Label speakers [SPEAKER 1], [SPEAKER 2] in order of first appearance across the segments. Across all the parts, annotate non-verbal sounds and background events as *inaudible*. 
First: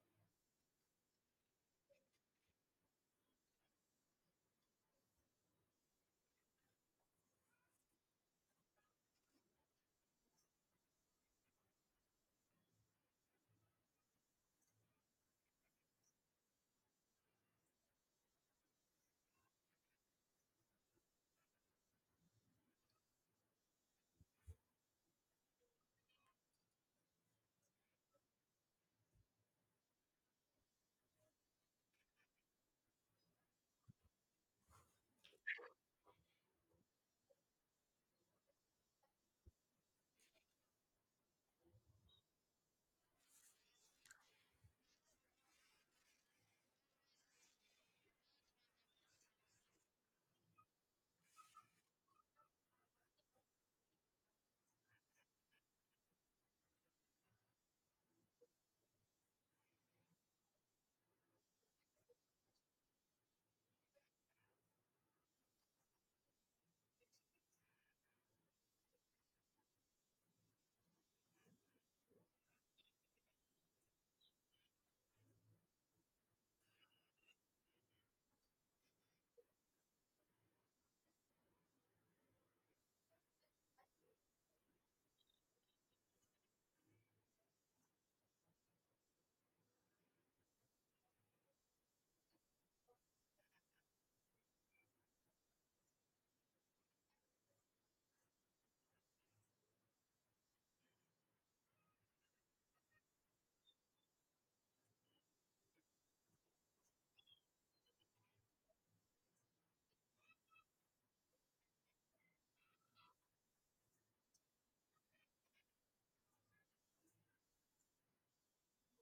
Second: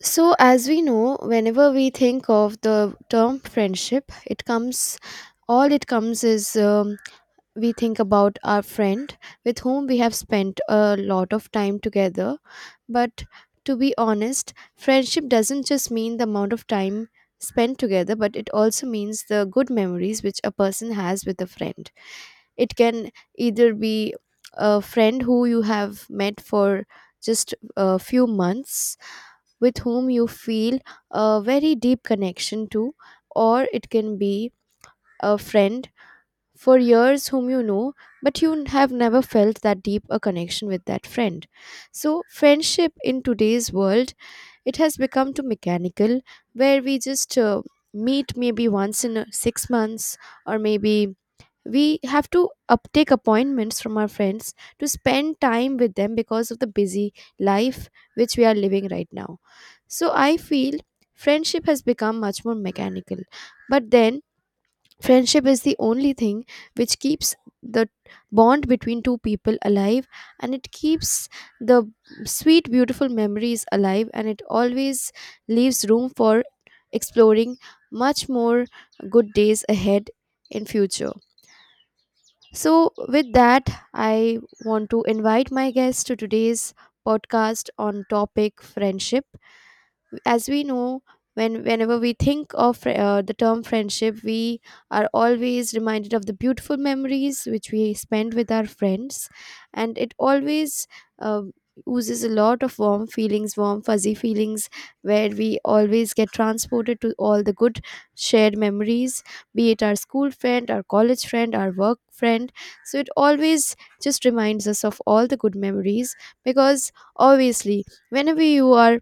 [SPEAKER 1] So, as we know, whenever we think of the term friendship, it comes all it comes is we think about our friend with whom we have spent a lot of time together. But to be honest, friendship doesn't just mean the amount of time spent together, but it also means the good memories which a person has with a friend. It can either be a friend who you have met for just a few months with whom you feel a very deep connection to, or it can be a friend for years whom you know, but you have never felt that deep a connection with that friend. So, friendship in today's world, it has become too mechanical, where we just meet maybe once in 6 months, or maybe we have to up take appointments from our friends to spend time with them because of the busy life which we are living right now. So I feel friendship has become much more mechanical, but then friendship is the only thing which keeps the bond between two people alive, and it keeps the sweet beautiful memories alive, and it always leaves room for exploring much more good days ahead in future. So, with that, I want to invite my guest to today's podcast on topic friendship. As we know, whenever we think of the term friendship, we are always reminded of the beautiful memories which we spend with our friends, and it always uh, oozes a lot of warm feelings, warm fuzzy feelings, where we always get transported to all the good shared memories, be it our school friend, our college friend, our work friend. So it always just reminds us of all the good memories, because obviously whenever you are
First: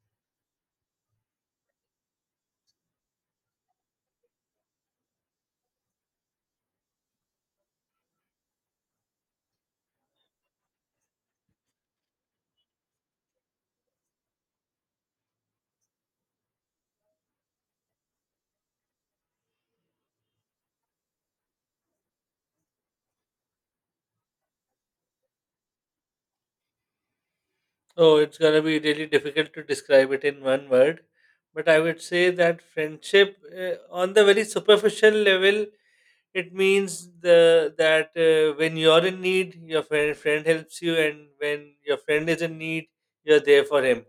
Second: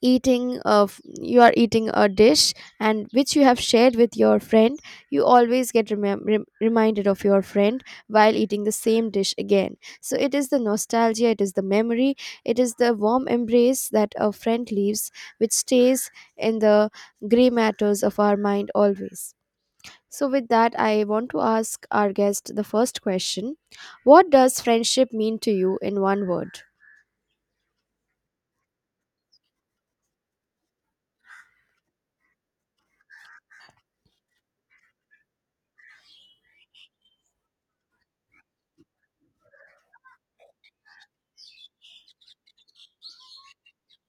[SPEAKER 1] eating of you are eating a dish and which you have shared with your friend, you always get reminded of your friend while eating the same dish again. So it is the nostalgia, it is the memory, it is the warm embrace that a friend leaves, which stays in the gray matters of our mind always. So with that, I want to ask our guest the first question: what does friendship mean to you in one word?
[SPEAKER 2] Oh, it's gonna be really difficult to describe it in one word, but I would say that friendship, uh, on the very superficial level, it means the that when you're in need, your friend helps you, and when your friend is in need, you're there for him.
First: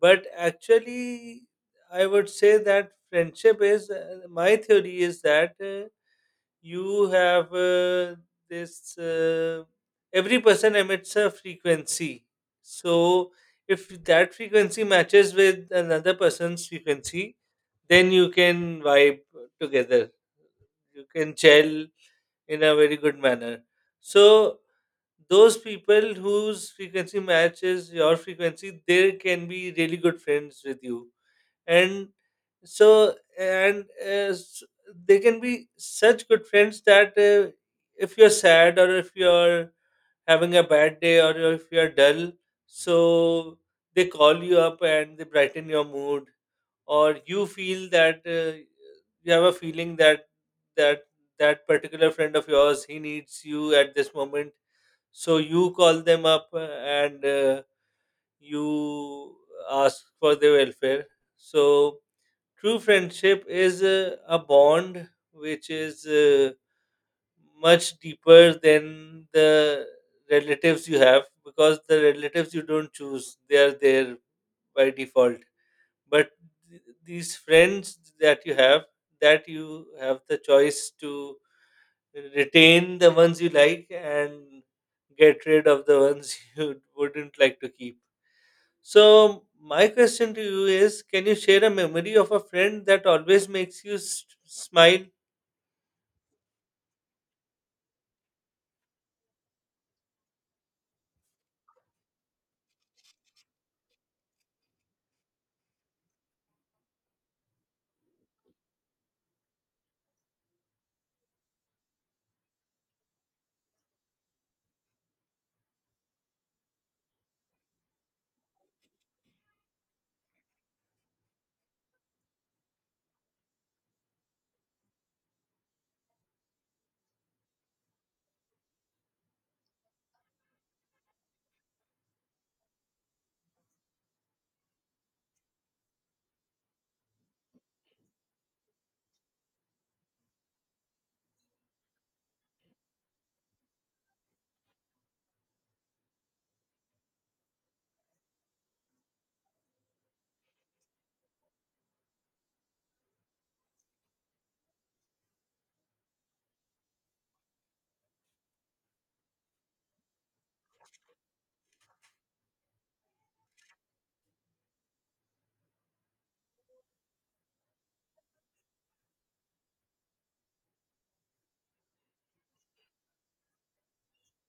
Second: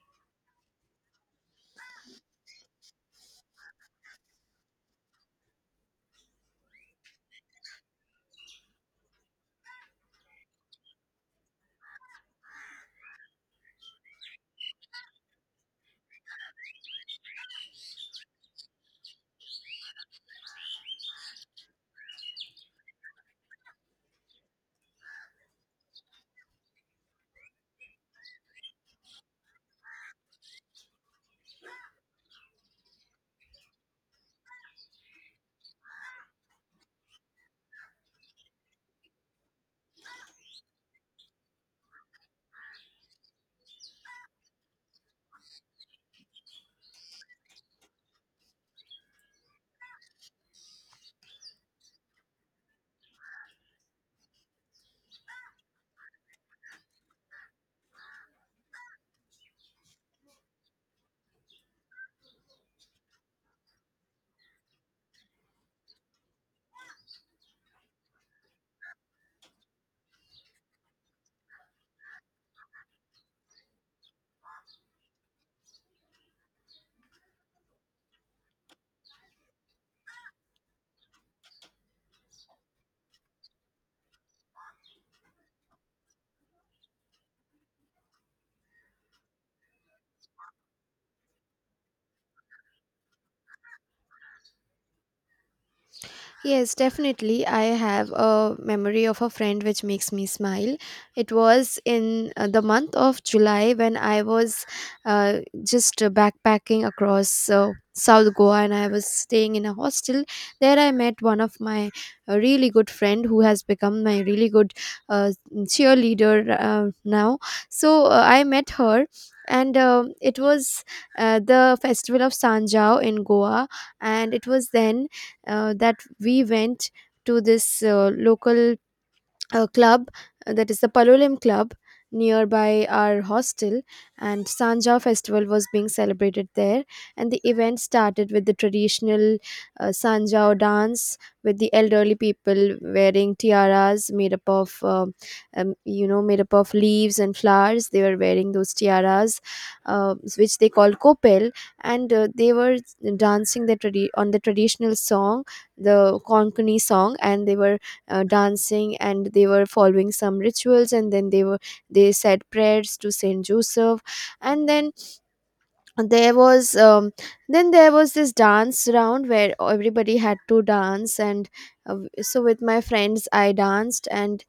[SPEAKER 2] But actually, I would say that friendship is my theory is that. You have this every person emits a frequency. So if that frequency matches with another person's frequency, then you can vibe together, you can gel in a very good manner. So those people whose frequency matches your frequency, they can be really good friends with you. And so and s- They can be such good friends that if you're sad or if you're having a bad day or if you're dull, so they call you up and they brighten your mood. Or you feel that you have a feeling that that that particular friend of yours, he needs you at this moment, so you call them up and you ask for their welfare. So true friendship is a bond which is much deeper than the relatives you have, because the relatives you don't choose, they are there by default. But these friends that you have the choice to retain the ones you like and get rid of the ones *laughs* you wouldn't like to keep. So my question to you is, can you share a memory of a friend that always makes you smile?
[SPEAKER 1] Yes, definitely. I have a memory of a friend which makes me smile. It was in the month of July when I was just backpacking across South Goa, and I was staying in a hostel. There I met one of my really good friend who has become my really good cheerleader now. So I met her, and it was the festival of Sanjao in Goa, and it was then that we went to this local a club, that is the Palolem Club nearby our hostel, and Sanja festival was being celebrated there. And the event started with the traditional Sanjao dance, with the elderly people wearing tiaras made up of you know, made up of leaves and flowers. They were wearing those tiaras which they call kopel. And they were dancing the on the traditional song, the Konkani song, and they were dancing and they were following some rituals, and then they were, they said prayers to Saint Joseph. And there was um, then there was this dance round where everybody had to dance, and so with my friends I danced, and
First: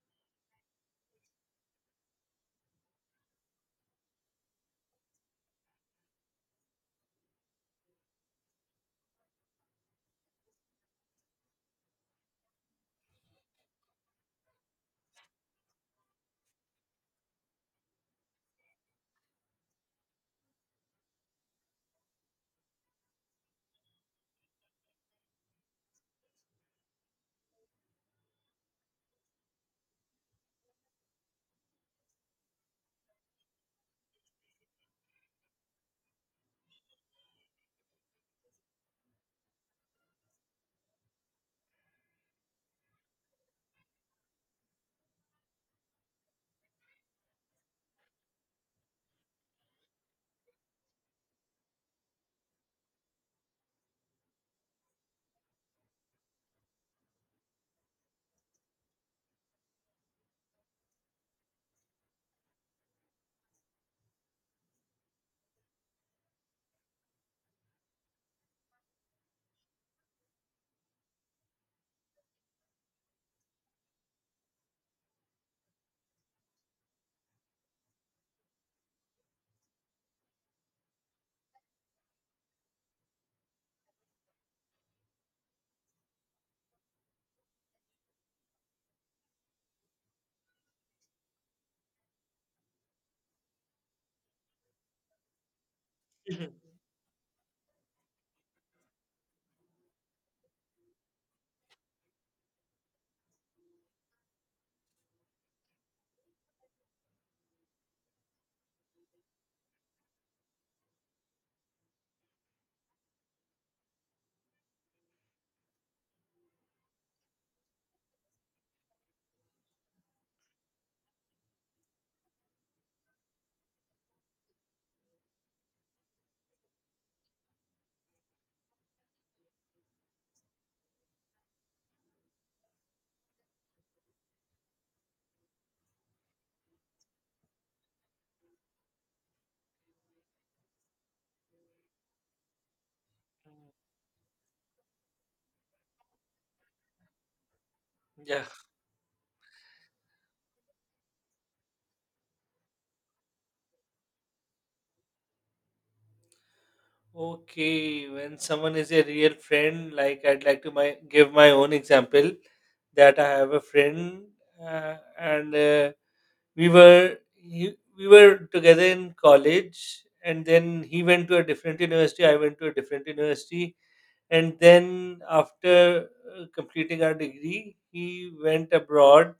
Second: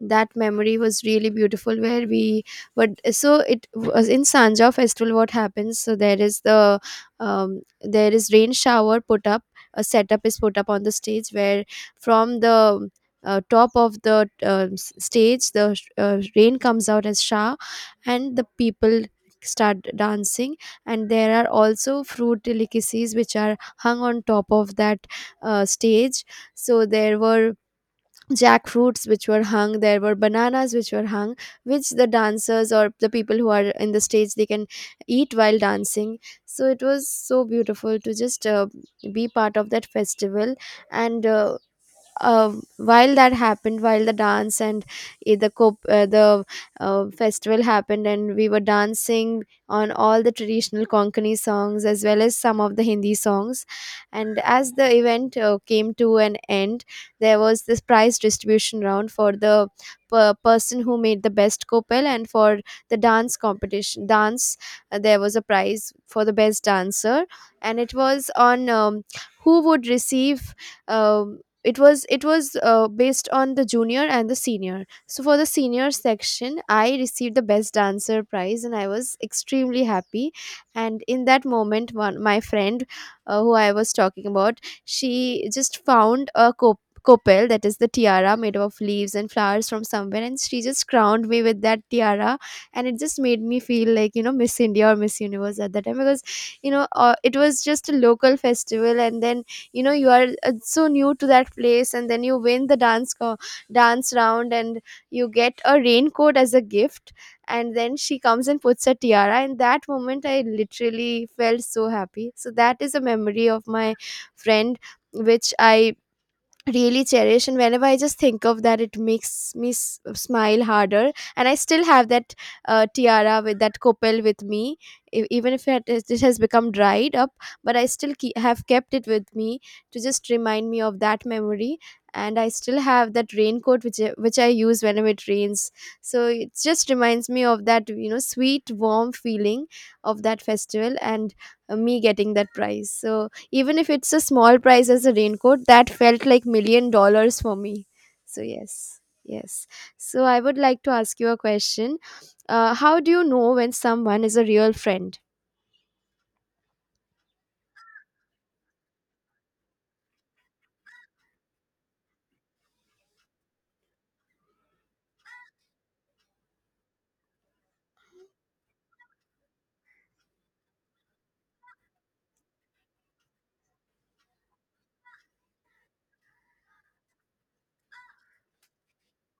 [SPEAKER 1] that memory was really beautiful where we, but so it was in Sanja festival, what happens, so there is the there is rain shower put up, a setup is put up on the stage, where from the top of the s- stage the rain comes out as shower, and the people start dancing. And there are also fruit delicacies which are hung on top of that stage. So there were jackfruits which were hung, there were bananas which were hung, which the dancers or the people who are in the stage they can eat while dancing. So it was so beautiful to just be part of that festival. And while that happened, while the dance and the festival happened and we were dancing on all the traditional Konkani songs as well as some of the Hindi songs. And as the event came to an end, there was this prize distribution round for the person who made the best kopel, and for the dance competition, dance, there was a prize for the best dancer. And it was on who would receive um it was based on the junior and the senior. So for the senior section I received the best dancer prize, and I was extremely happy. And in that moment one, my friend who I was talking about, she just found a Kopel, that is the tiara made of leaves and flowers, from somewhere, and she just crowned me with that tiara, and it just made me feel like, you know, Miss India or Miss Universe at that time, because, you know, it was just a local festival, and then, you know, you are so new to that place, and then you win the dance round and you get a raincoat as a gift, and then she comes and puts a tiara, and that moment I literally felt so happy. So that is a memory of my friend which I really cherish, and whenever I just think of that, it makes me smile harder. And I still have that tiara with that kopel with me, even if it has become dried up, but I still have kept it with me to just remind me of that memory. And I still have that raincoat which which I use whenever it rains. So it just reminds me of that, you know, sweet warm feeling of that festival, and me getting that prize. So even if it's a small price as a raincoat, that felt like a million dollars for me. So
[SPEAKER 2] Yeah.
[SPEAKER 1] yes, yes. So I would like to ask you a question. How do you know when someone is a real friend?
[SPEAKER 2] Okay. When someone is a real friend, like I'd like to give my own example that I have a friend, and we were we were together in college, and then he went to a different university. I went to a different university, and then after completing our degree, he went abroad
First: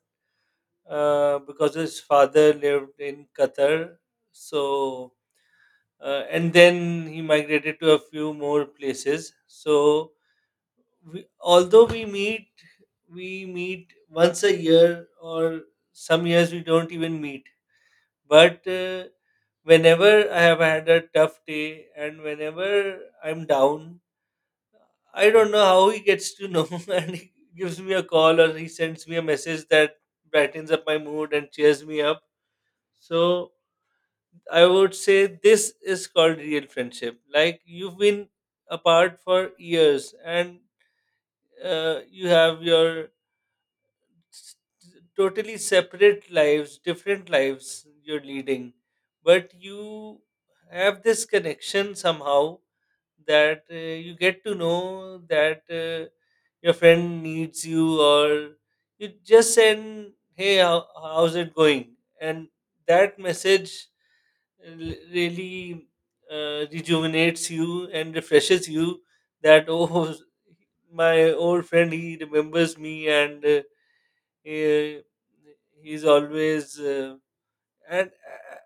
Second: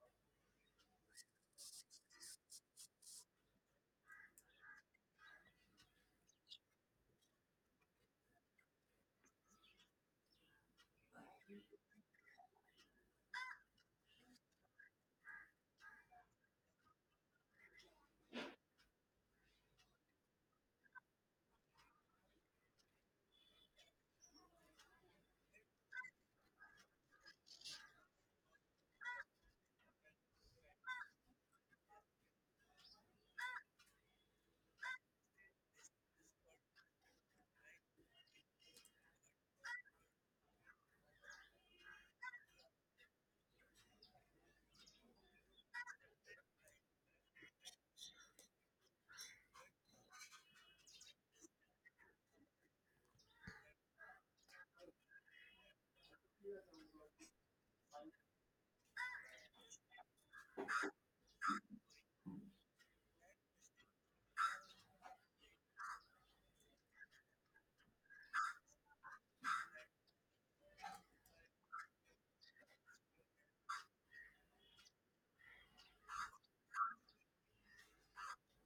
[SPEAKER 2] because his father lived in Qatar. So, and then he migrated to a few more places. So, although we meet once a year, or some years we don't even meet. But whenever I have had a tough day and whenever I'm down, I don't know how he gets to know *laughs* and he gives me a call or he sends me a message that brightens up my mood and cheers me up. So I would say this is called real friendship. Like you've been apart for years and you have your s- totally separate lives, different lives you're leading, but you have this connection somehow that you get to know that your friend needs you, or you just send, "Hey, how's it going?" And that message really rejuvenates you and refreshes you. That *laughs* Oh, my old friend, he remembers me. He, he's always and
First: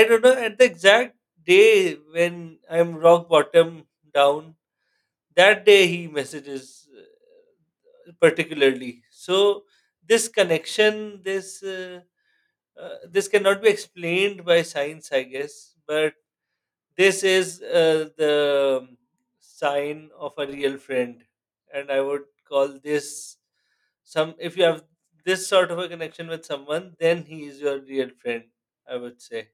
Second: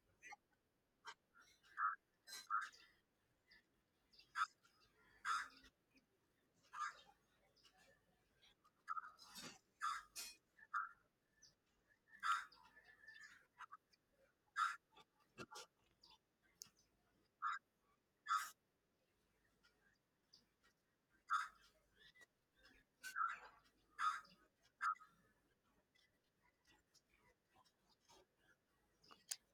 [SPEAKER 2] I don't know, at the exact day when I'm rock bottom down, that day he messages particularly. So this connection, this cannot be explained by science, I guess, but this is the sign of a real friend. And I would call this, some if you have this sort of a connection with someone, then he is your real friend, I would say.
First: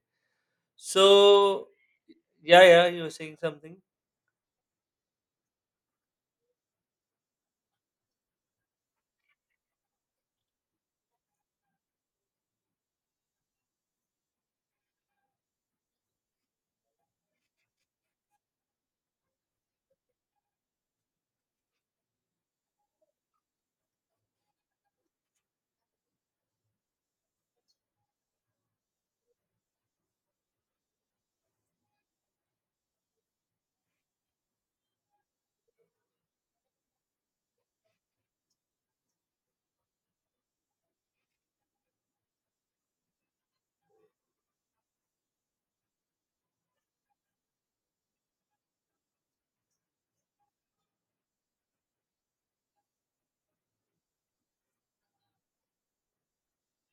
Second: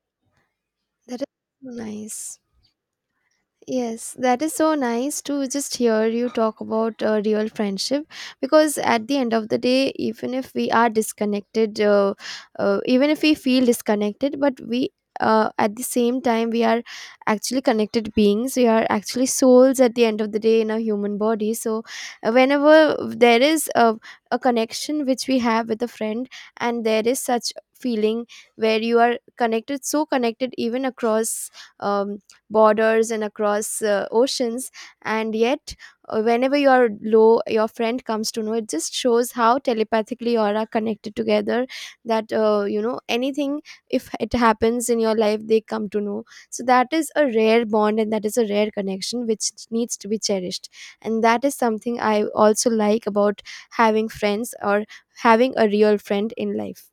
[SPEAKER 2] So
[SPEAKER 1] That is so nice.
[SPEAKER 2] yeah, yeah, you were saying something.
[SPEAKER 1] Yes, that is so nice to just hear you talk about real friendship, because at the end of the day, even if we are disconnected, even if we feel disconnected, but we at the same time we are actually connected beings, we are actually souls at the end of the day in a human body. So whenever there is a connection which we have with a friend, and there is such feeling where you are connected, so connected, even across um, borders and across oceans, and yet whenever you are low your friend comes to know, it just shows how telepathically you all are connected together. That you know, anything if it happens in your life they come to know. So that is a rare bond, and that is a rare connection which needs to be cherished. And that is something I also like about having friends, or having a real friend in life.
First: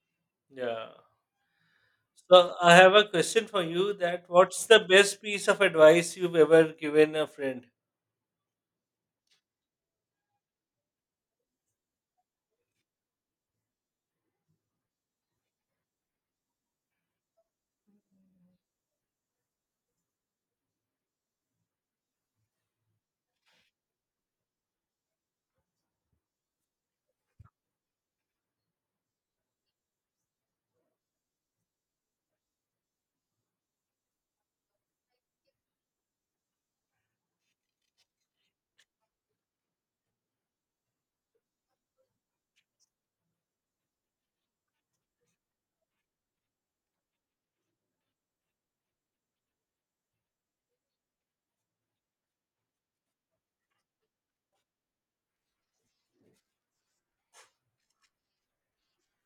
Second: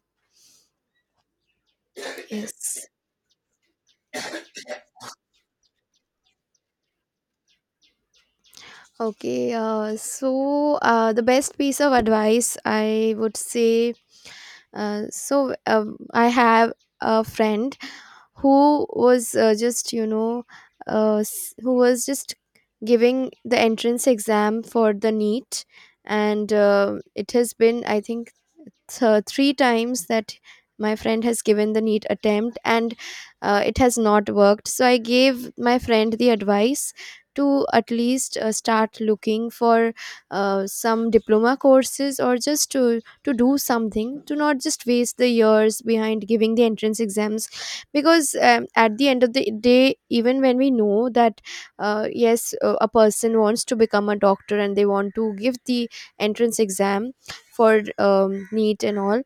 [SPEAKER 2] Yeah. So I
[SPEAKER 1] Yes,
[SPEAKER 2] have a question for you. That, what's the best piece of advice you've ever given a friend?
[SPEAKER 1] okay, so the best piece of advice I would say, I have a friend who was just, you know, who was just giving the entrance exam for the NEET, and it has been, I think, three times that my friend has given the neat attempt, and it has not worked. So I gave my friend the advice to at least start looking for some diploma courses, or just to do something, to not just waste the years behind giving the entrance exams. Because at the end of the day, even when we know that yes, a person wants to become a doctor and they want to give the entrance exam for neat and all,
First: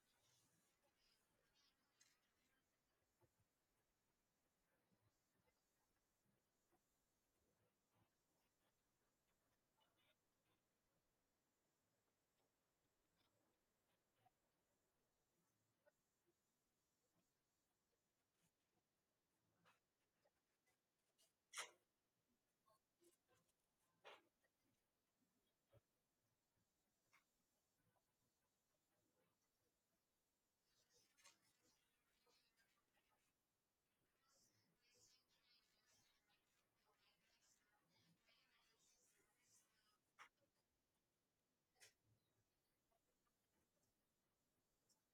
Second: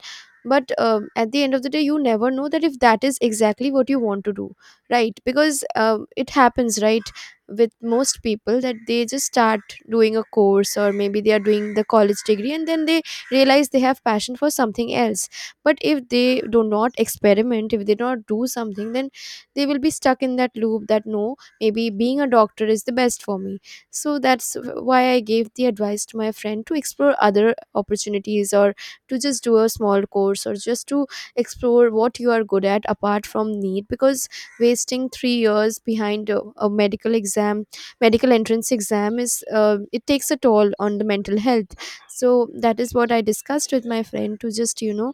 [SPEAKER 1] but at the end of the day you never know that if that is exactly what you want to do, right? Because it happens, right, with most people, that they just start doing a course, or maybe they are doing the college degree, and then they realize they have passion for something else. But if they do not experiment, if they do not do something, then they will be stuck in that loop that no, maybe being a doctor is the best for me. So that's why I gave the advice to my friend to explore other opportunities, or to just do a small course, or just to explore what you are good at apart from need because wasting 3 years behind a medical exam, medical entrance exam is, it takes a toll on the mental health. So that is what I discussed With my friend to just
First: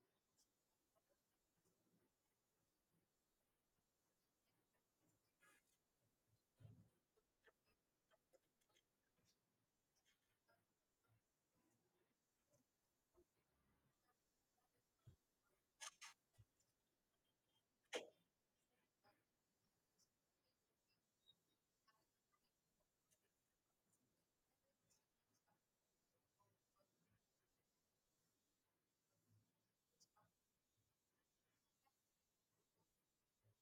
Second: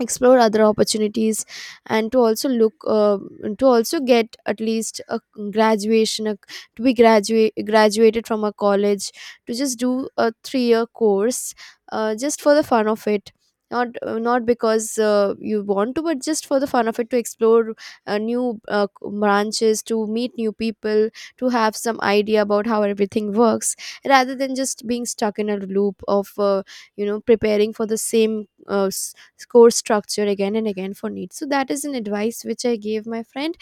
[SPEAKER 1] explore other opportunities, and to also look, to also get at least a graduation, a, to be graduated from a college, to just do a 3 year course, just for the fun of it. Not not because, you want to, but just for the fun of it, to explore new, branches, to meet new people, to have some idea about how everything works, rather than just being stuck in a loop of, preparing for the same score structure again and again for needs. So that is an advice which I gave my friend,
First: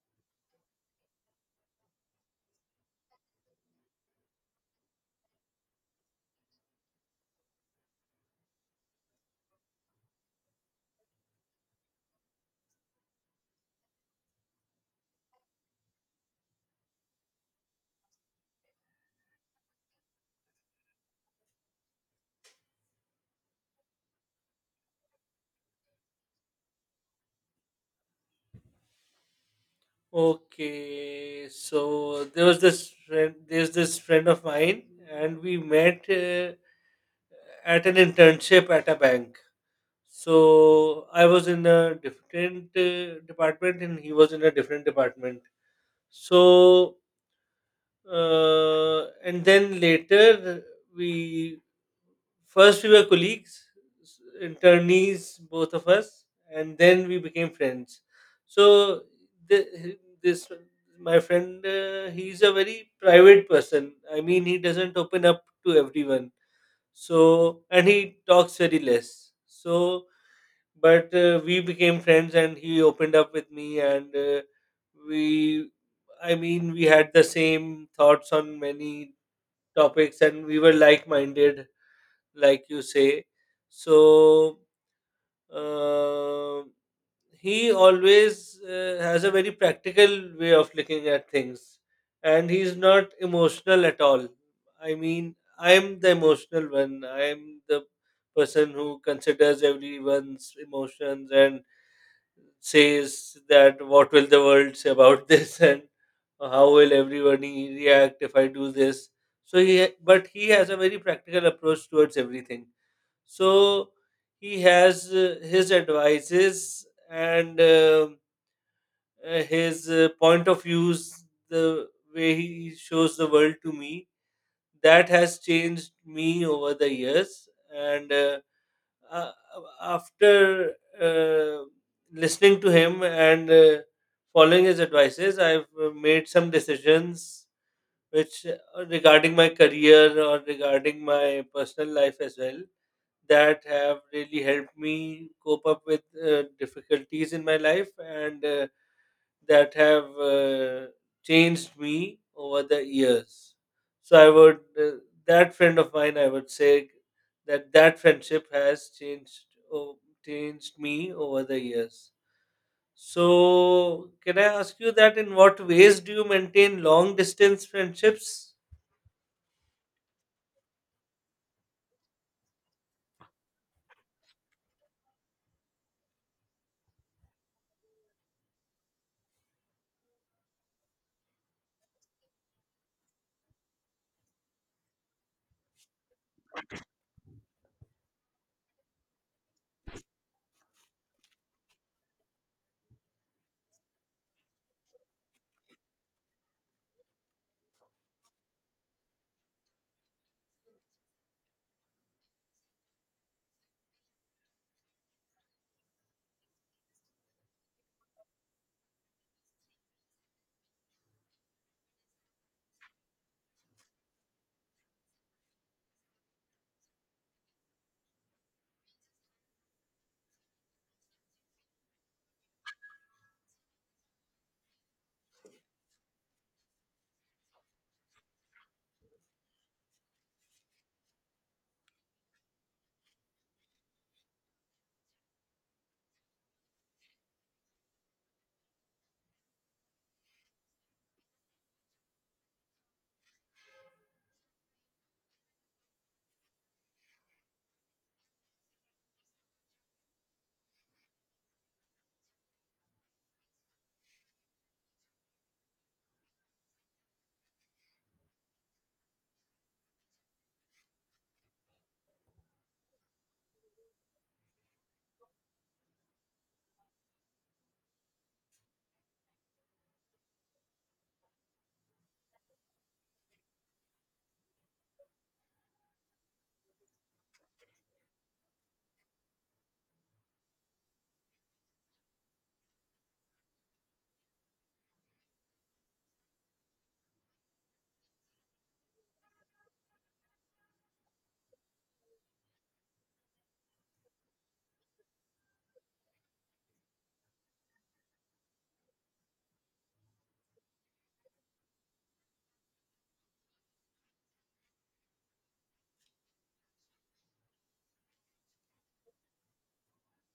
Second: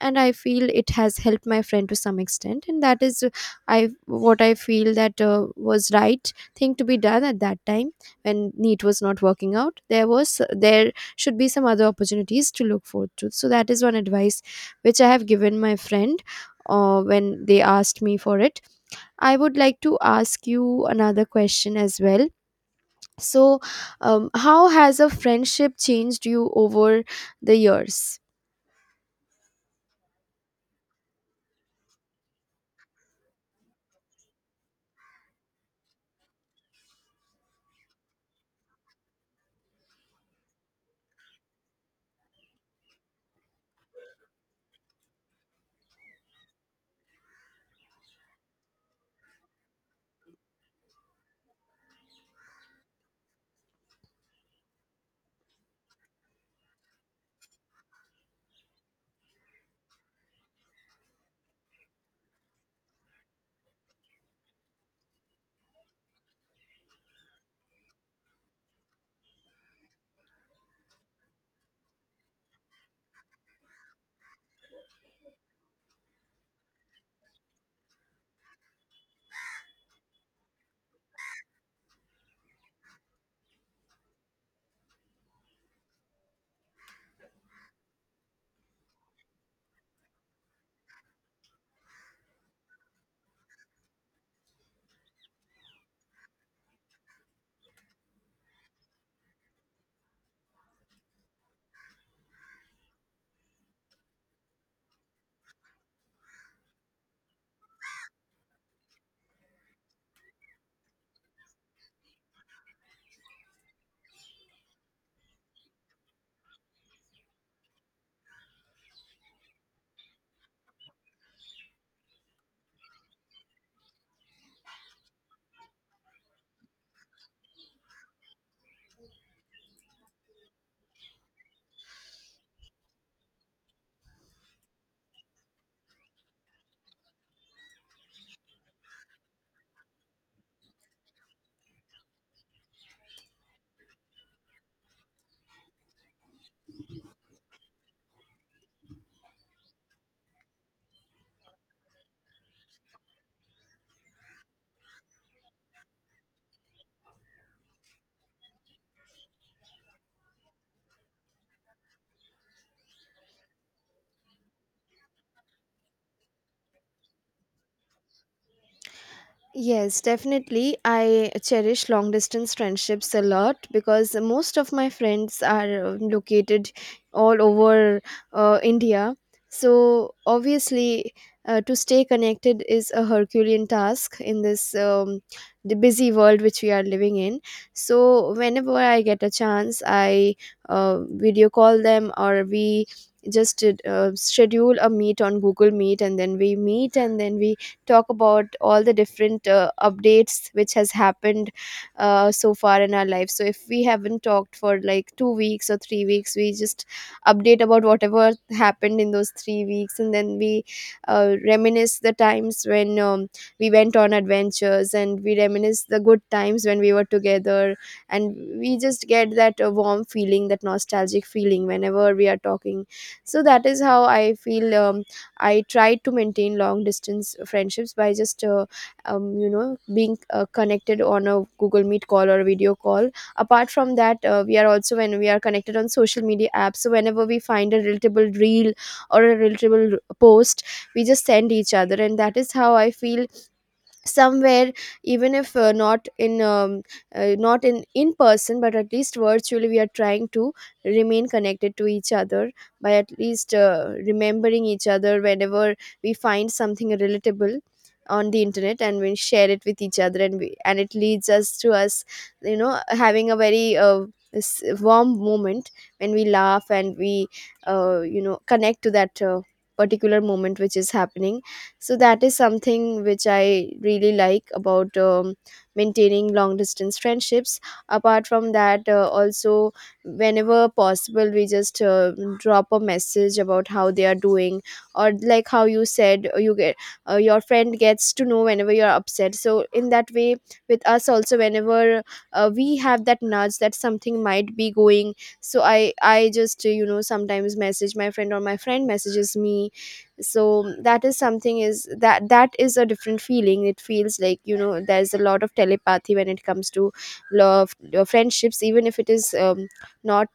[SPEAKER 1] and I feel it has helped my friend to some extent, and that is, I what I feel that was right thing to be done at that time when NEET was not working out. There should be some other opportunities to look forward to. So that is one advice which I have given my friend when they asked me for it. I would like to ask you another question as well. So, how has a friendship changed you over the years?
[SPEAKER 2] Okay, so there's this friend of mine, and we met at an internship at a bank. So I was in a different department and he was in a different department. So and then later we, first we were colleagues, internees, both of us, and then we became friends. So the, this my friend, he's a very private person. I mean, he doesn't open up to everyone, so, and he talks very less. So, but we became friends and he opened up with me, and we, I mean, we had the same thoughts on many topics and we were like minded, like you say. So, uh, he always has a very practical way of looking at things, and he's not emotional at all. I mean, I'm the emotional one, I'm the person who considers everyone's emotions and says that what will the world say about *laughs* this, and how will everyone react if I do this. So but he has a very practical approach towards everything. So he has his advices, and his point of views, the way he shows the world to me, that has changed me over the years. And uh, after uh, listening to him and following his advices, I've made some decisions which, regarding my career or regarding my personal life as well, that have really helped me cope up with difficulties in my life, and that have changed me over the years. So I would that friend of mine, I would say that that friendship has oh, changed me over the years. So can I ask you that, in what ways do you maintain long distance friendships?
[SPEAKER 1] Yes, definitely. I cherish long distance friendships a lot, because most of my friends are located all over, India. So, obviously, to stay connected is a Herculean task in this, the busy world which we are living in. So, whenever I get a chance, I video call them, or we just schedule a meet on Google Meet, and then we meet, and then we talk about all the different updates which has happened so far in our life. So if we haven't talked for like 2 weeks or 3 weeks, we just update about whatever happened in those 3 weeks, and then we reminisce the times when, we went on adventures, and we reminisce the good times when we were together, and we just get that warm feeling, that nostalgic feeling, whenever we are talking. So that is how I feel, I try to maintain long distance friendships by just, being connected on a Google Meet call or a video call. Apart from that, we are also, when we are connected on social media apps. So whenever we find a relatable reel or a relatable post, we just send each other, and that is how I feel somewhere, even if not in, not in person, but at least virtually, we are trying to remain connected to each other by at least remembering each other whenever we find something relatable on the internet, and we share it with each other, and it leads us to us, having a very warm moment, when we laugh, and we connect to that particular moment which is happening. So that is something which I really like about, maintaining long distance friendships. Apart from that, also, whenever possible, we just drop a message about how they are doing. Or, like how you said, you get, your friend gets to know whenever you're upset. So in that way, with us also, whenever we have that nudge that something might be going, so I just sometimes message my friend, or my friend messages me. So that is something, is that that is a different feeling. It feels like, there's a lot of telepathy when it comes to love, friendships, even if it is, not,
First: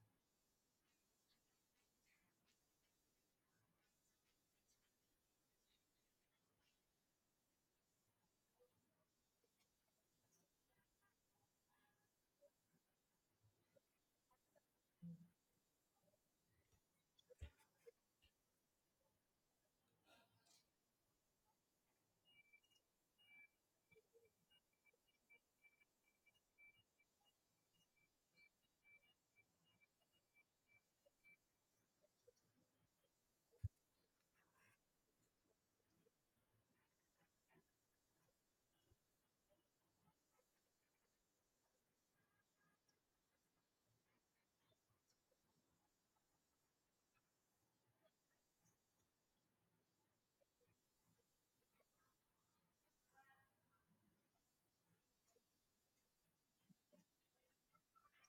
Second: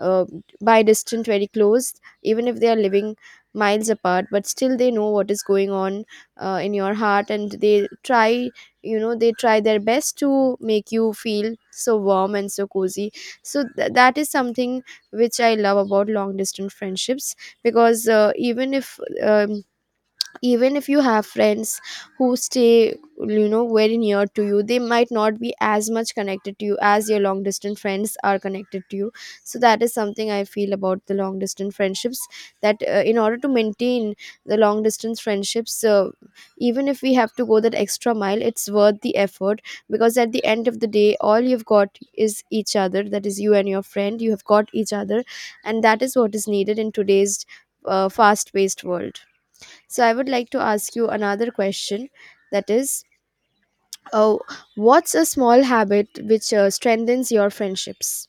[SPEAKER 1] uh, by distant, very close, even if they are living miles apart, but still they know what is going on in your heart, and they try, they try their best to make you feel so warm and so cozy. So that is something which I love about long distance friendships, because even if, um, even if you have friends who stay, very near to you, they might not be as much connected to you as your long distance friends are connected to you. So that is something I feel about the long distance friendships, that in order to maintain the long distance friendships, even if we have to go that extra mile, it's worth the effort, because at the end of the day, all you've got is each other. That is you and your friend, you have got each other, and that is what is needed in today's fast paced world. So I would like to ask you another question, that is, oh, what's a small habit which strengthens your friendships?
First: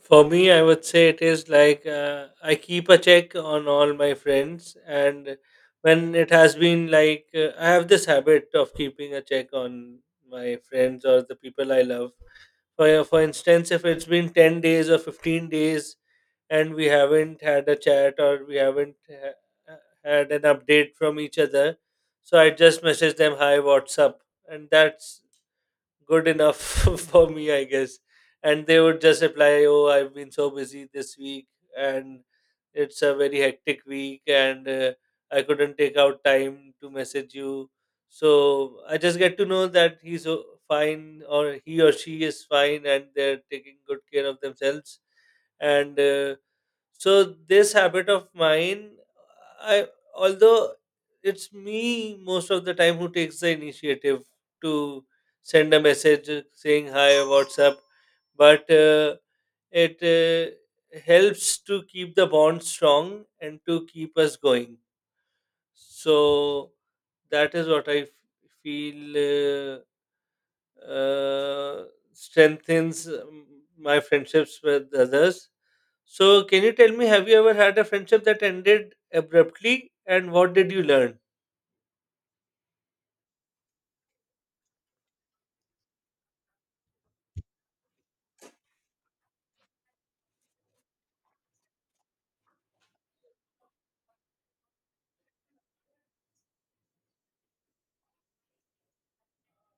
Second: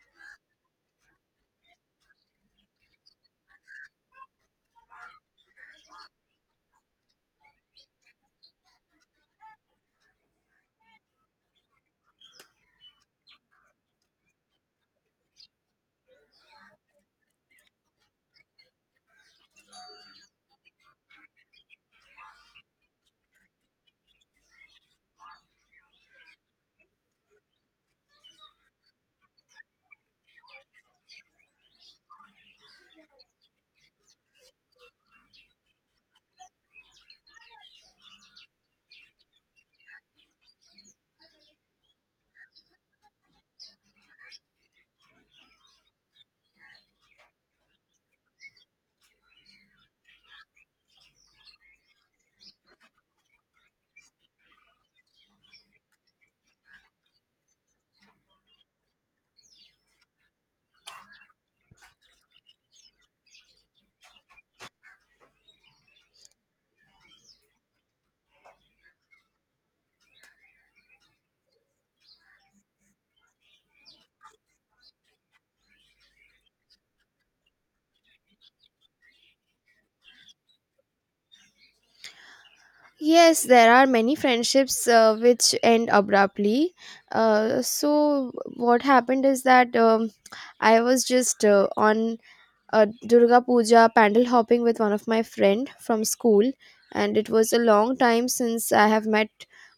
[SPEAKER 2] For me, I would say it is like, I keep a check on all my friends, and when it has been like I have this habit of keeping a check on my friends or the people I love. For instance, if it's been 10 days or 15 days and we haven't had a chat or we haven't ha- uh, had an update from each other, so I just message them, "Hi, what's up?" And that's good enough *laughs* for me, I guess. And they would just reply, "Oh, I've been so busy this week, and it's a very hectic week, and I couldn't take out time to message you." So I just get to know that he's fine, or he or she is fine, and they're taking good care of themselves. And so this habit of mine, I although it's me most of the time who takes the initiative to send a message saying hi or WhatsApp, but it helps to keep the bond strong and to keep us going. So that is what I feel uh, strengthens my friendships with others. So, can you tell me, have you ever had a friendship that ended abruptly, and what did you learn?
[SPEAKER 1] Yes, there are many friendships which end abruptly. So what happened is that, I was just on a Durga Puja pandal hopping with one of my friend from school, and it was a long time since i have met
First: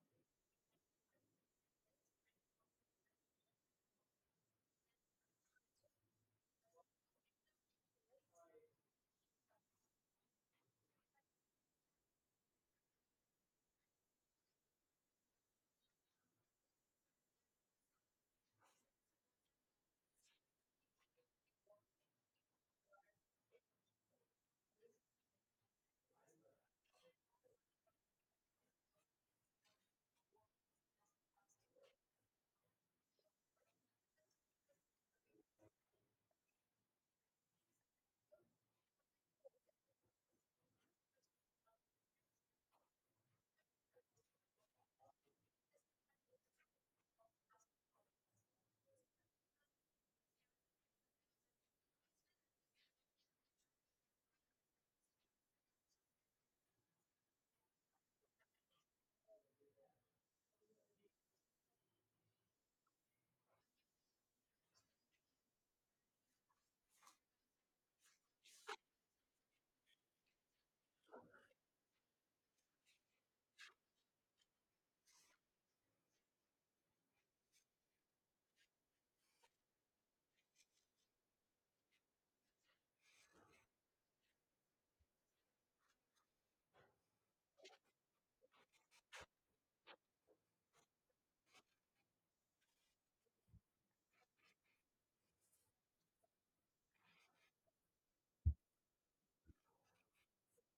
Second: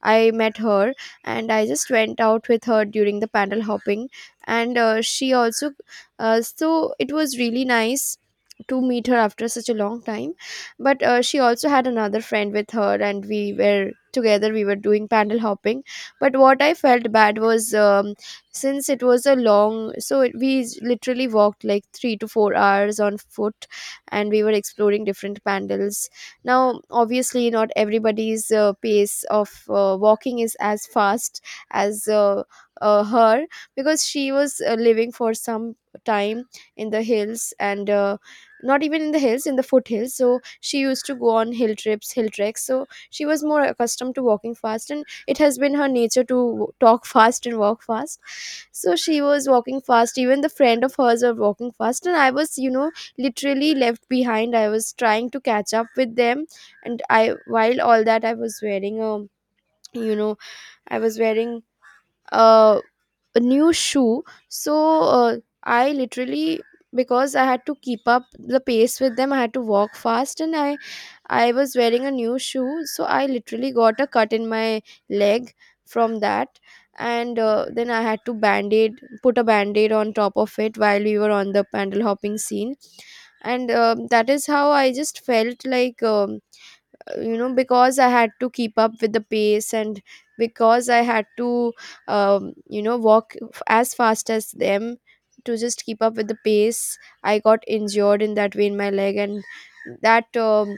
[SPEAKER 1] i met her, and I just went out with her during the pandal hopping. And she also so it was really nice to meet her after such a long time. But she also had another friend with her, and we were together, we were doing pandal hopping. But what I felt bad was, since it was a long, so it, we literally walked like 3 to 4 hours on foot, and we were exploring different pandals. Now obviously not everybody's pace of walking is as fast as, her, because she was living for some time in the hills, and not even in the hills, in the foothills. So she used to go on hill treks, so she was more accustomed to walking fast, and it has been her nature to talk fast and walk fast. So she was walking fast, even the friend of hers were walking fast, and I was, literally left behind, I was trying to catch up with them. And I while all that, I was wearing a, you know I was wearing uh, a new shoe. So I literally, because I had to keep up the pace with them, I had to walk fast, and I was wearing a new shoe, so I literally got a cut in my leg from that. And then I had to band-aid put a band-aid on top of it while we were on the pandal hopping scene. And um, that is how I just felt like, because I had to keep up with the pace, and because I had to, walk as fast as them to just keep up with the pace. I got injured in that way in my leg, and that,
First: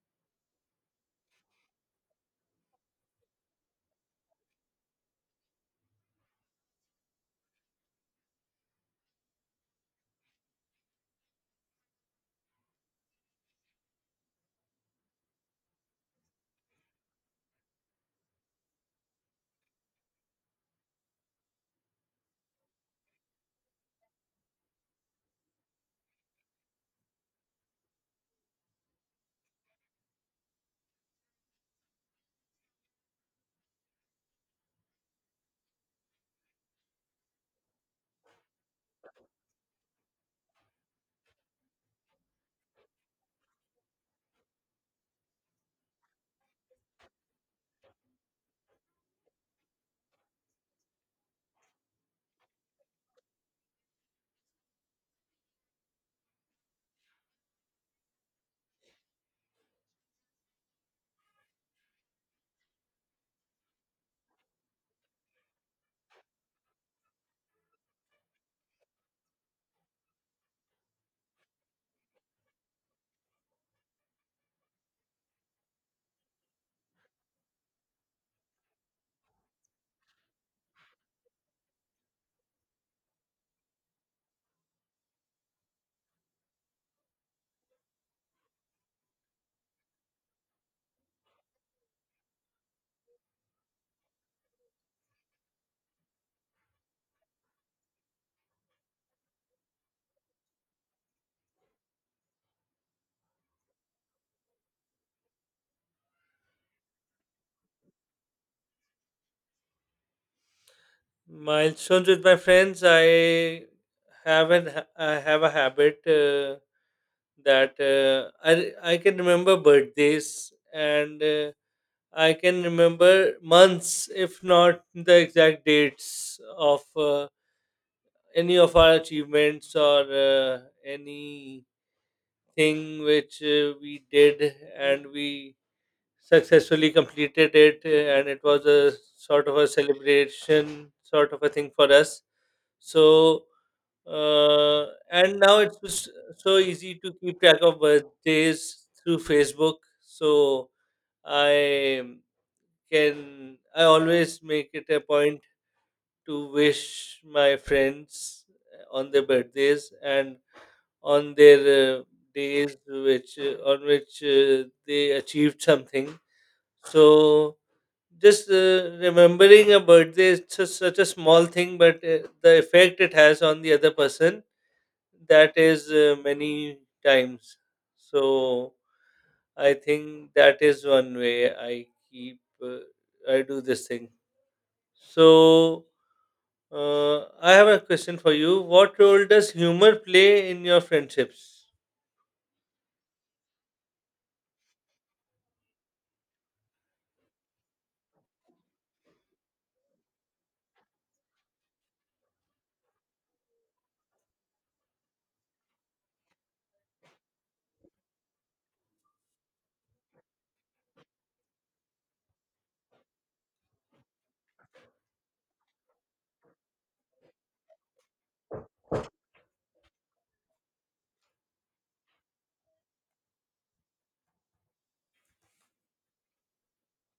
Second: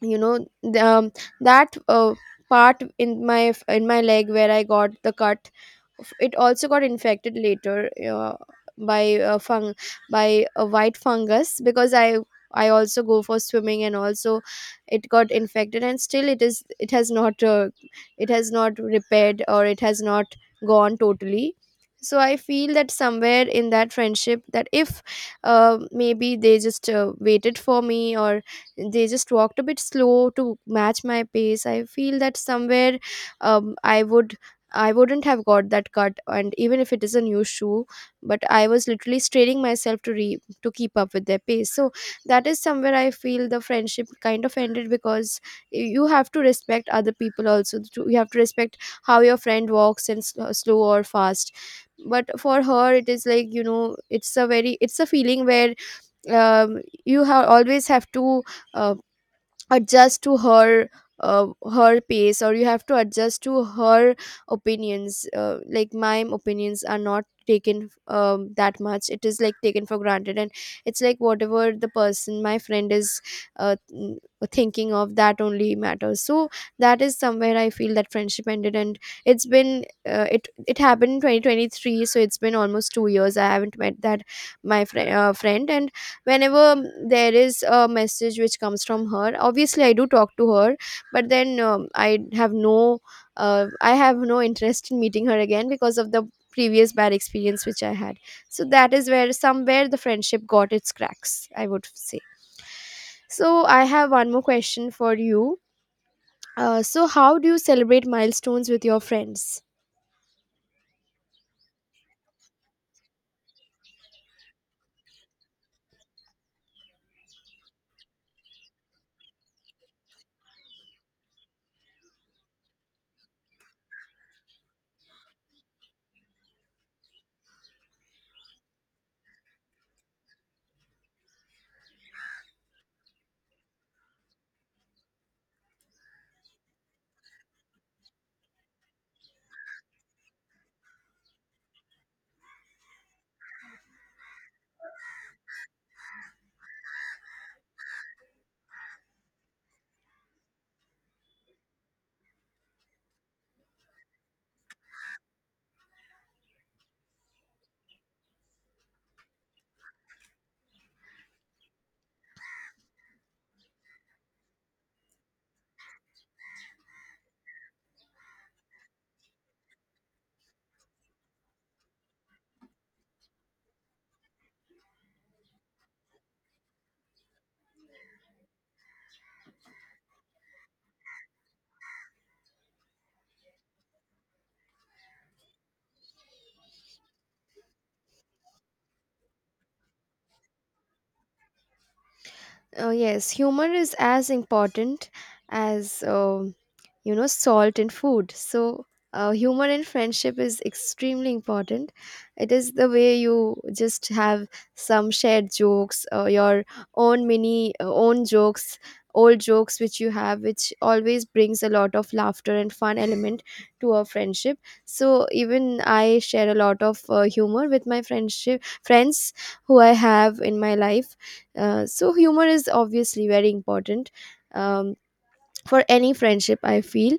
[SPEAKER 1] you know the, um, that uh, part in my leg where I got the cut, it also got infected later, by uh, fung by a white fungus, because I also go for swimming, and also it got infected, and still it is, it has not repaired, or it has not gone totally. So I feel that somewhere in that friendship, that if maybe they just waited for me, or they just walked a bit slow to match my pace, I feel that somewhere, um, i would I wouldn't have got that cut. And even if it is a new shoe, but I was literally straining myself to to keep up with their pace. So that is somewhere I feel the friendship kind of ended, because you have to respect other people also. You have to respect how your friend walks, and slow or fast. But for her, it is like it's a very it's a feeling where you have always have to uh, adjust to her her pace, or you have to adjust to her opinions. Like, my opinions are not taken that much. It is like taken for granted, and it's like whatever the person my friend is uh, mm, thinking of, that only matters. So that is somewhere I feel that friendship ended. And it's been it it happened in 2023, so it's been almost 2 years I haven't met that my friend uh, friend. And whenever there is a message which comes from her, obviously I do talk to her, but then I have I have no interest in meeting her again because of the previous bad experience which I had. So that is where somewhere the friendship got its cracks, I would say. So I have one more question for you. So how do you celebrate milestones with your friends?
[SPEAKER 2] Milestones with my friends, I I have a habit that I can remember birthdays, and I can remember months, if not the exact dates of any of our achievements, or any thing which we did and we successfully completed it, and it was a sort of a celebration sort of a thing for us. So uh, and now it's just so easy to keep track of birthdays through Facebook. So I can I always make it a point to wish my friends on their birthdays, and on their days which on which they achieved something. So just remembering a birthday is just such a small thing, but the effect it has on the other person, that is many times. So I think that is one way I keep I do this thing. So I have a question for you. What role does humor play in your friendships?
[SPEAKER 1] Yes, humor is as important as, you know, salt in food. So humor in friendship is extremely important. It is the way you just have some shared jokes, your own mini, own jokes, old jokes which you have, which always brings a lot of laughter and fun element to our friendship. So even I share a lot of humor with my friends who I have in my life. So humor is obviously very important, um, for any friendship, I feel.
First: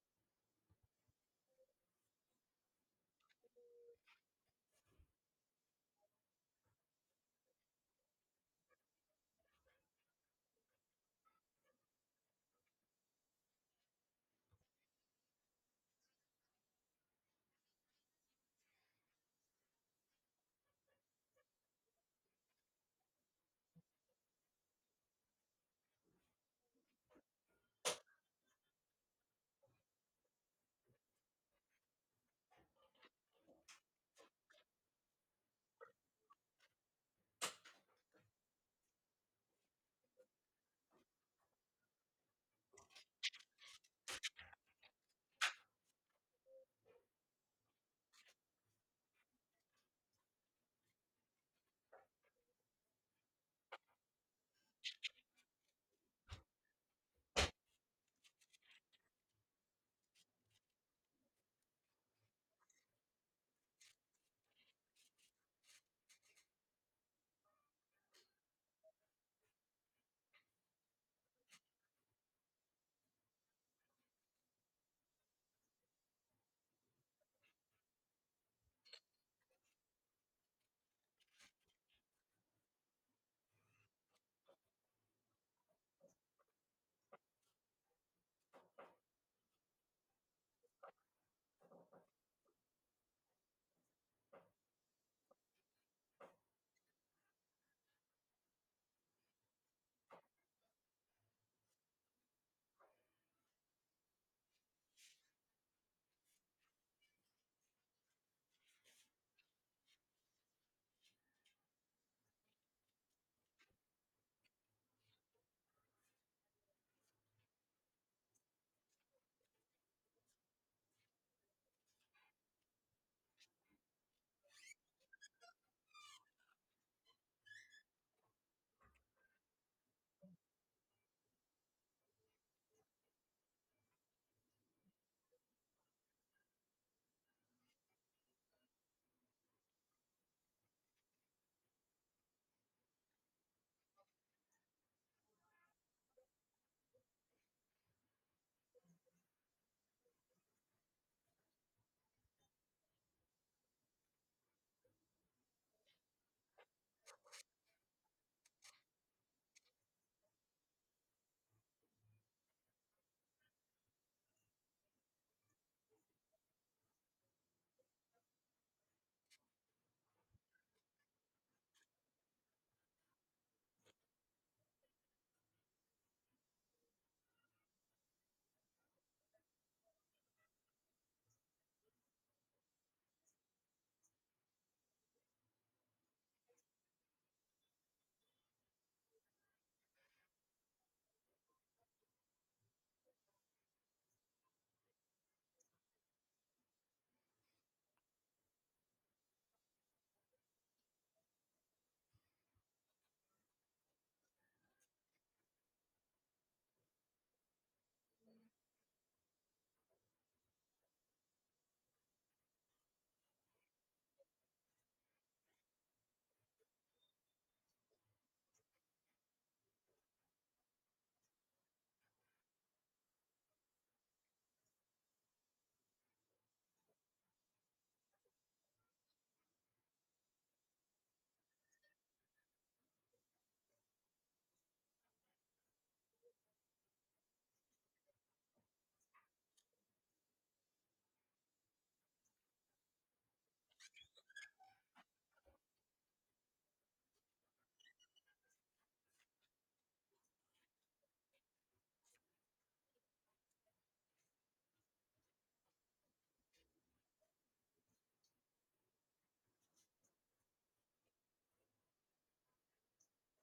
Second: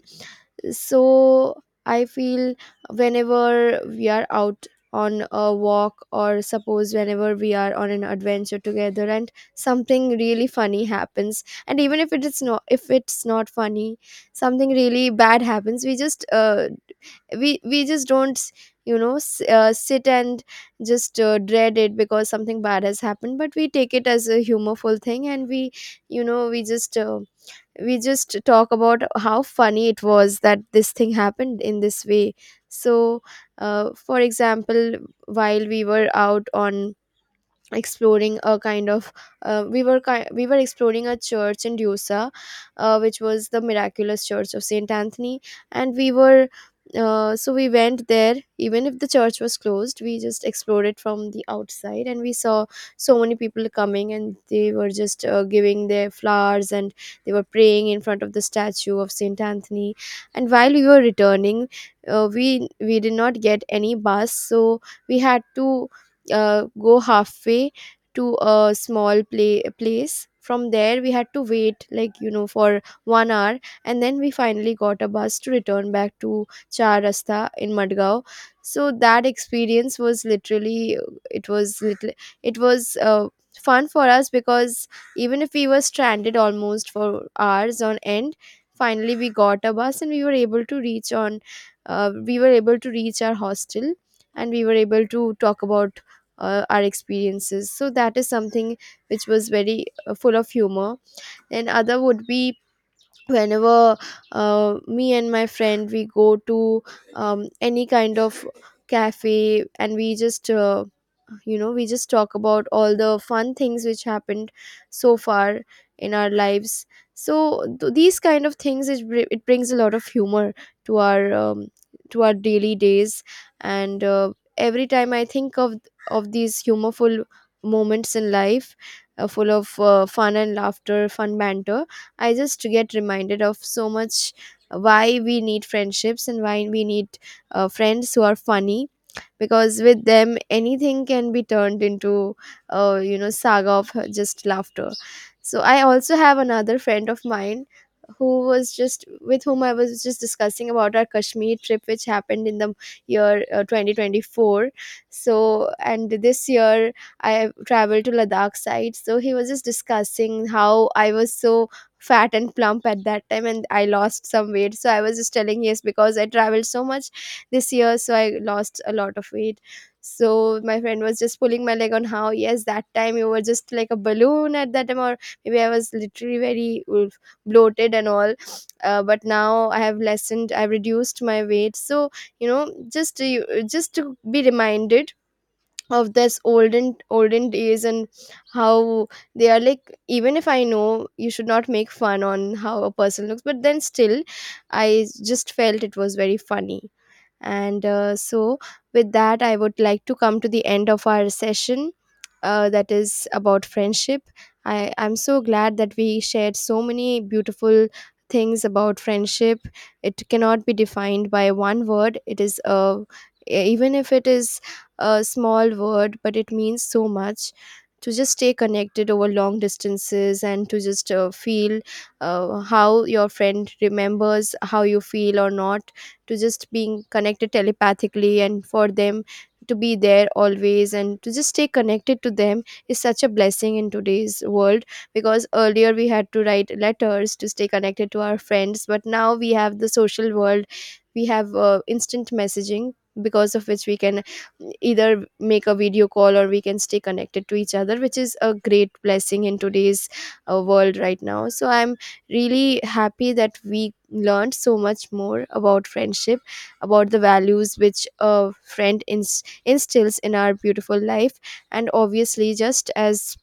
[SPEAKER 1] So I feel whenever we are out on a walk, or suppose whenever we are on an adventure together and something really funny happens, and even if it's not funny, something really bad happens, we just we just don't, you know, sit and just dread it because something bad has happened, but we take it as a humorful thing, and we, you know, we just talk about how funny it was that this thing happened in this way. So for example, while we were out on exploring a kind of, we were exploring a church in Dusa, which was the miraculous church of Saint Anthony. And we were, so we went there. Even if the church was closed, we just explored it from the outside, and we saw so many people coming, and they were just giving their flowers and they were praying in front of the statue of Saint Anthony. And while we were returning, we did not get any bus, so we had to go halfway to a small play place. From there we had to wait, like, for 1 hour, and then we finally got a bus to return back to Char Rasta in Madgaon. So that experience was literally, it was little, it was fun for us, because even if we were stranded almost for hours on end, finally we got a bus and we were able to reach on we were able to reach our hostel, and we were able to talk about our experiences. So that is something which was very full of humor. And other would be, whenever me and my friend, we go to any kind of cafe and we just you know, we just talk about all the fun things which happened so far in our lives. So these kind of things, it brings a lot of humor to our um, to our daily days. And every time I think of these humorful moments in life, full of fun and laughter, fun banter, I just get reminded of so much why we need friendships and why we need friends who are funny, because with them anything can be turned into you know, saga of just laughter. So I also have another friend of mine, who was just, with whom I was just discussing about our Kashmir trip, which happened in the year 2024. So and this year, I traveled to Ladakh side, so he was just discussing how I was so fat and plump at that time and I lost some weight. So I was just telling, yes, because I traveled so much this year, so I lost a lot of weight. So my friend was just pulling my leg on how, yes, that time you were just like a balloon at that time. Or maybe I was literally very bloated and all. But now I have lessened, I've reduced my weight. So, you know, just just to be reminded of this olden days and how they are. Like, even if I know you should not make fun on how a person looks, but then still I just felt it was very funny. And so, with that, I would like to come to the end of our session, that is about friendship. I'm so glad that we shared so many beautiful things about friendship. It cannot be defined by one word. It is a, even if it is a small word, but it means so much to just stay connected over long distances, and to just feel how your friend remembers how you feel or not, to just being connected telepathically, and for them to be there always, and to just stay connected to them is such a blessing in today's world. Because earlier we had to write letters to stay connected to our friends, but now we have the social world, we have instant messaging, because of which we can either make a video call or we can stay connected to each other, which is a great blessing in today's world right now. So I'm really happy that we learned so much more about friendship, about the values which a friend instills in our beautiful life. And obviously, just as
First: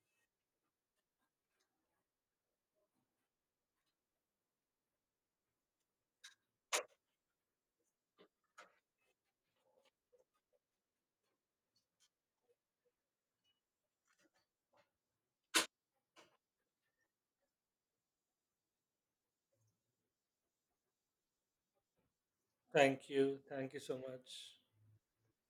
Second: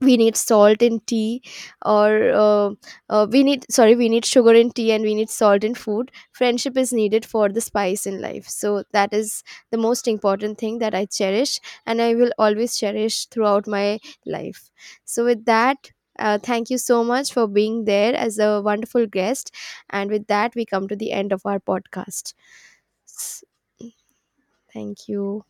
[SPEAKER 1] we need salt in tea, or we need, sorry, we need sugar in tea and we need salt in food, friendship is needed for the spice in life. So that is the most important thing that I cherish, and I will always cherish throughout my life. So with that, thank you so much for being there as a wonderful guest, and with that we come to the end of our podcast.
[SPEAKER 2] Thank you.
[SPEAKER 1] S-
[SPEAKER 2] Thank you so much.
[SPEAKER 1] Thank you.